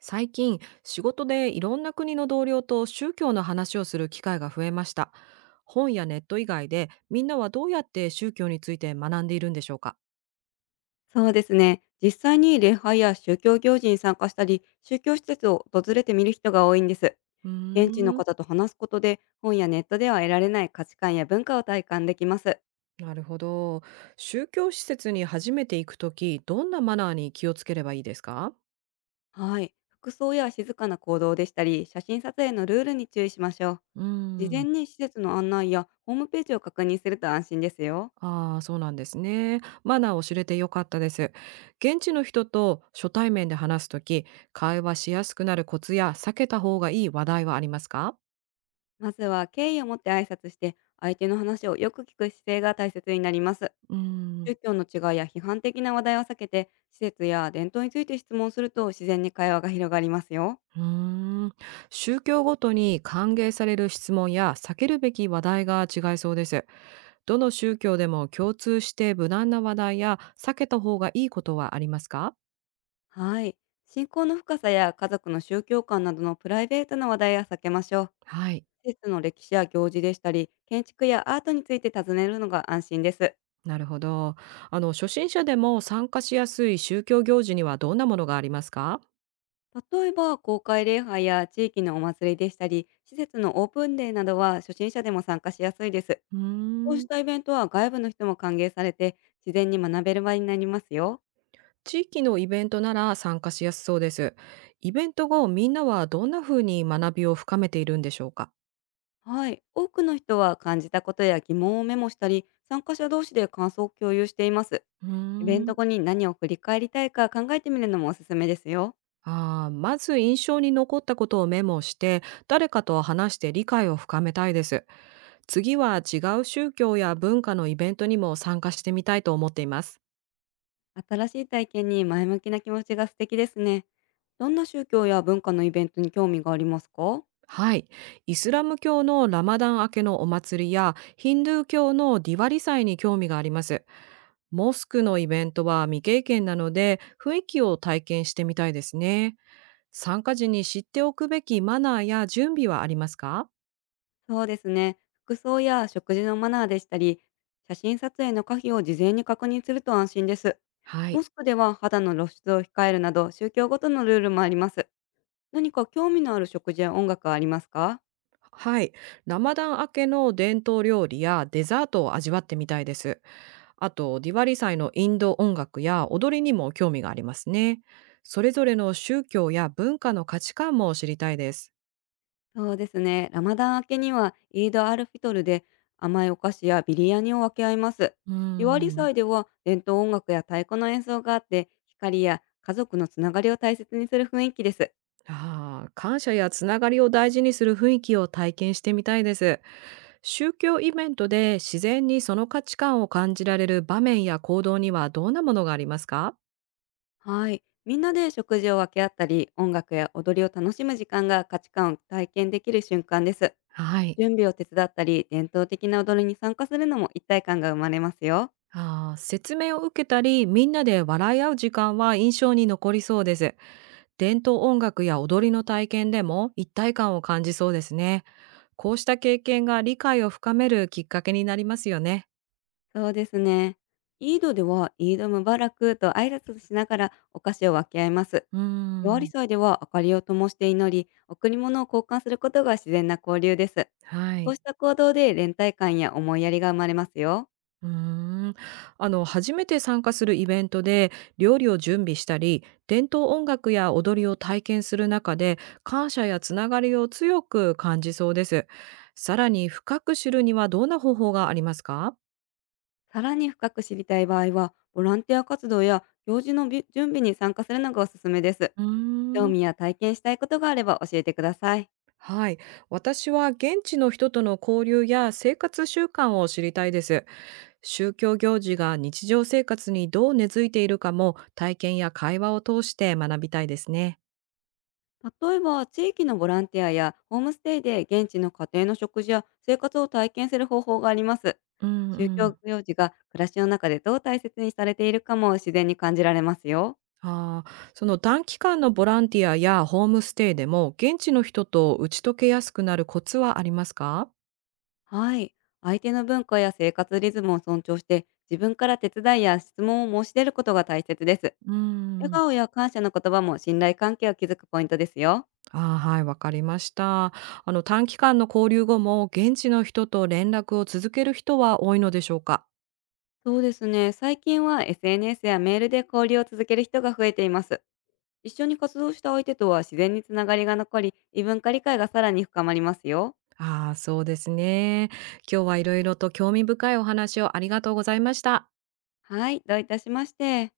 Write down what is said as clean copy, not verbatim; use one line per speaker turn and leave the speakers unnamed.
最近仕事でいろんな国の同僚と宗教の話をする機会が増えました。本やネット以外でみんなはどうやって宗教について学んでいるんでしょうか？
そうですね。実際に礼拝や宗教行事に参加したり、宗教施設を訪れてみる人が多いんです。
うー
現地の
ん。
方と話すことで、本やネットでは得られない価値観や文化を体感できます。
なるほど。宗教施設に初めて行くときどんなマナーに気をつければいいですか？
はい。服装や静かな行動でしたり、写真撮影のルールに注意しましょう。
うー
事前
ん。
に施設の案内やホームページを確認すると安心ですよ。
ああー、そうなんですね。マナーを知れてよかったです。現地の人と初対面で話すとき会話しやすくなるコツや避けた方がいい話題はありますか？
まずは敬意を持って挨拶して、相手の話をよく聞く姿勢が大切になります。
うーん。
宗教の違いや批判的な話題は避けて、施設や伝統について質問すると自然に会話が広がりますよ。
うーん。宗教ごとに歓迎される質問や避けるべき話題が違いそうです。どの宗教でも共通して無難な話題や避けた方がいいことはありますか？
はい。信仰の深さや家族の宗教観などのプライベートな話題は避けましょう。
はい、
施設の歴史や行事でしたり、建築やアートについて尋ねるのが安心です。
なるほど。初心者でも参加しやすい宗教行事にはどんなものがありますか？
例えば、公開礼拝や地域のお祭りでしたり、施設のオープンデーなどは初心者でも参加しやすいです。
うー
こう
ん。
したイベントは外部の人も歓迎されて、自然に学べる場になりますよ。
地域のイベントなら参加しやすそうです。イベント後、みんなはどんな風に学びを深めているんでしょうか？
はい、多くの人は感じたことや疑問をメモしたり、参加者同士で感想を共有しています。
うー
イベント
ん。
後に何を振り返りたいか考えてみるのもおすすめですよ。
ああ、まず印象に残ったことをメモして、誰かと話して理解を深めたいです。次は違う宗教や文化のイベントにも参加してみたいと思っています。
新しい体験に前向きな気持ちが素敵ですね。どんな宗教や文化のイベントに興味がありますか？
はい。イスラム教のラマダン明けのお祭りや、ヒンドゥー教のディワリ祭に興味があります。モスクのイベントは未経験なので、雰囲気を体験してみたいですね。参加時に知っておくべきマナーや準備はありますか？
そうですね。服装や食事のマナーでしたり、写真撮影の可否を事前に確認すると安心です。
は
モ
い。
スクでは肌の露出を控えるなど、宗教ごとのルールもあります。何か興味のある食事や音楽はありますか？
はい。ラマダン明けの伝統料理やデザートを味わってみたいです。あと、ディワリ祭のインド音楽や踊りにも興味がありますね。それぞれの宗教や文化の価値観も知りたいです。
そうですね。ラマダン明けにはイードアルフィトルで甘いお菓子やビリヤニを分け合います。
うー
ディワリ
ん。
祭では伝統音楽や太鼓の演奏があって、光や家族のつながりを大切にする雰囲気です。
ああ、感謝やつながりを大事にする雰囲気を体験してみたいです。宗教イベントで自然にその価値観を感じられる場面や行動にはどんなものがありますか？
はい。みんなで食事を分け合ったり、音楽や踊りを楽しむ時間が価値観を体験できる瞬間です。
はい。
準備を手伝ったり、伝統的な踊りに参加するのも一体感が生まれますよ。
ああ、説明を受けたり、みんなで笑い合う時間は印象に残りそうです。伝統音楽や踊りの体験でも一体感を感じそうですね。こうした経験が理解を深めるきっかけになりますよね。
そうですね。イードではイードムバラクと挨拶しながらお菓子を分け合います。
うー
夜割
ん、
り祭では明かりを灯して祈り、贈り物を交換することが自然な交流です。
は
こ
い。
うした行動で連帯感や思いやりが生まれますよ。
うーん。初めて参加するイベントで料理を準備したり伝統音楽や踊りを体験する中で感謝やつながりを強く感じそうです。さらに深く知るにはどんな方法がありますか？
さらに深く知りたい場合は、ボランティア活動や行事のび準備に参加するのがおすすめです。
うー
興
ん。
味や体験したいことがあれば教えてください。
はい。私は現地の人との交流や生活習慣を知りたいです。宗教行事が日常生活にどう根付いているかも体験や会話を通して学びたいですね。
例えば、地域のボランティアやホームステイで現地の家庭の食事や生活を体験する方法があります。
うんう
宗教
ん。
行事が暮らしの中でどう大切にされているかも、自然に感じられますよ。
ああ、その短期間のボランティアやホームステイでも現地の人と打ち解けやすくなるコツはありますか？
はい。相手の文化や生活リズムを尊重して、自分から手伝いや質問を申し出ることが大切です。
うー
笑
ん。
顔や感謝の言葉も信頼関係を築くポイントですよ。
ああ、はい、わかりました。短期間の交流後も現地の人と連絡を続ける人は多いのでしょうか？
そうですね。最近は SNS やメールで交流を続ける人が増えています。一緒に活動した相手とは自然につながりが残り、異文化理解がさらに深まりますよ。
ああ、そうですね。今日はいろいろと興味深いお話をありがとうございました。
はい、どういたしまして。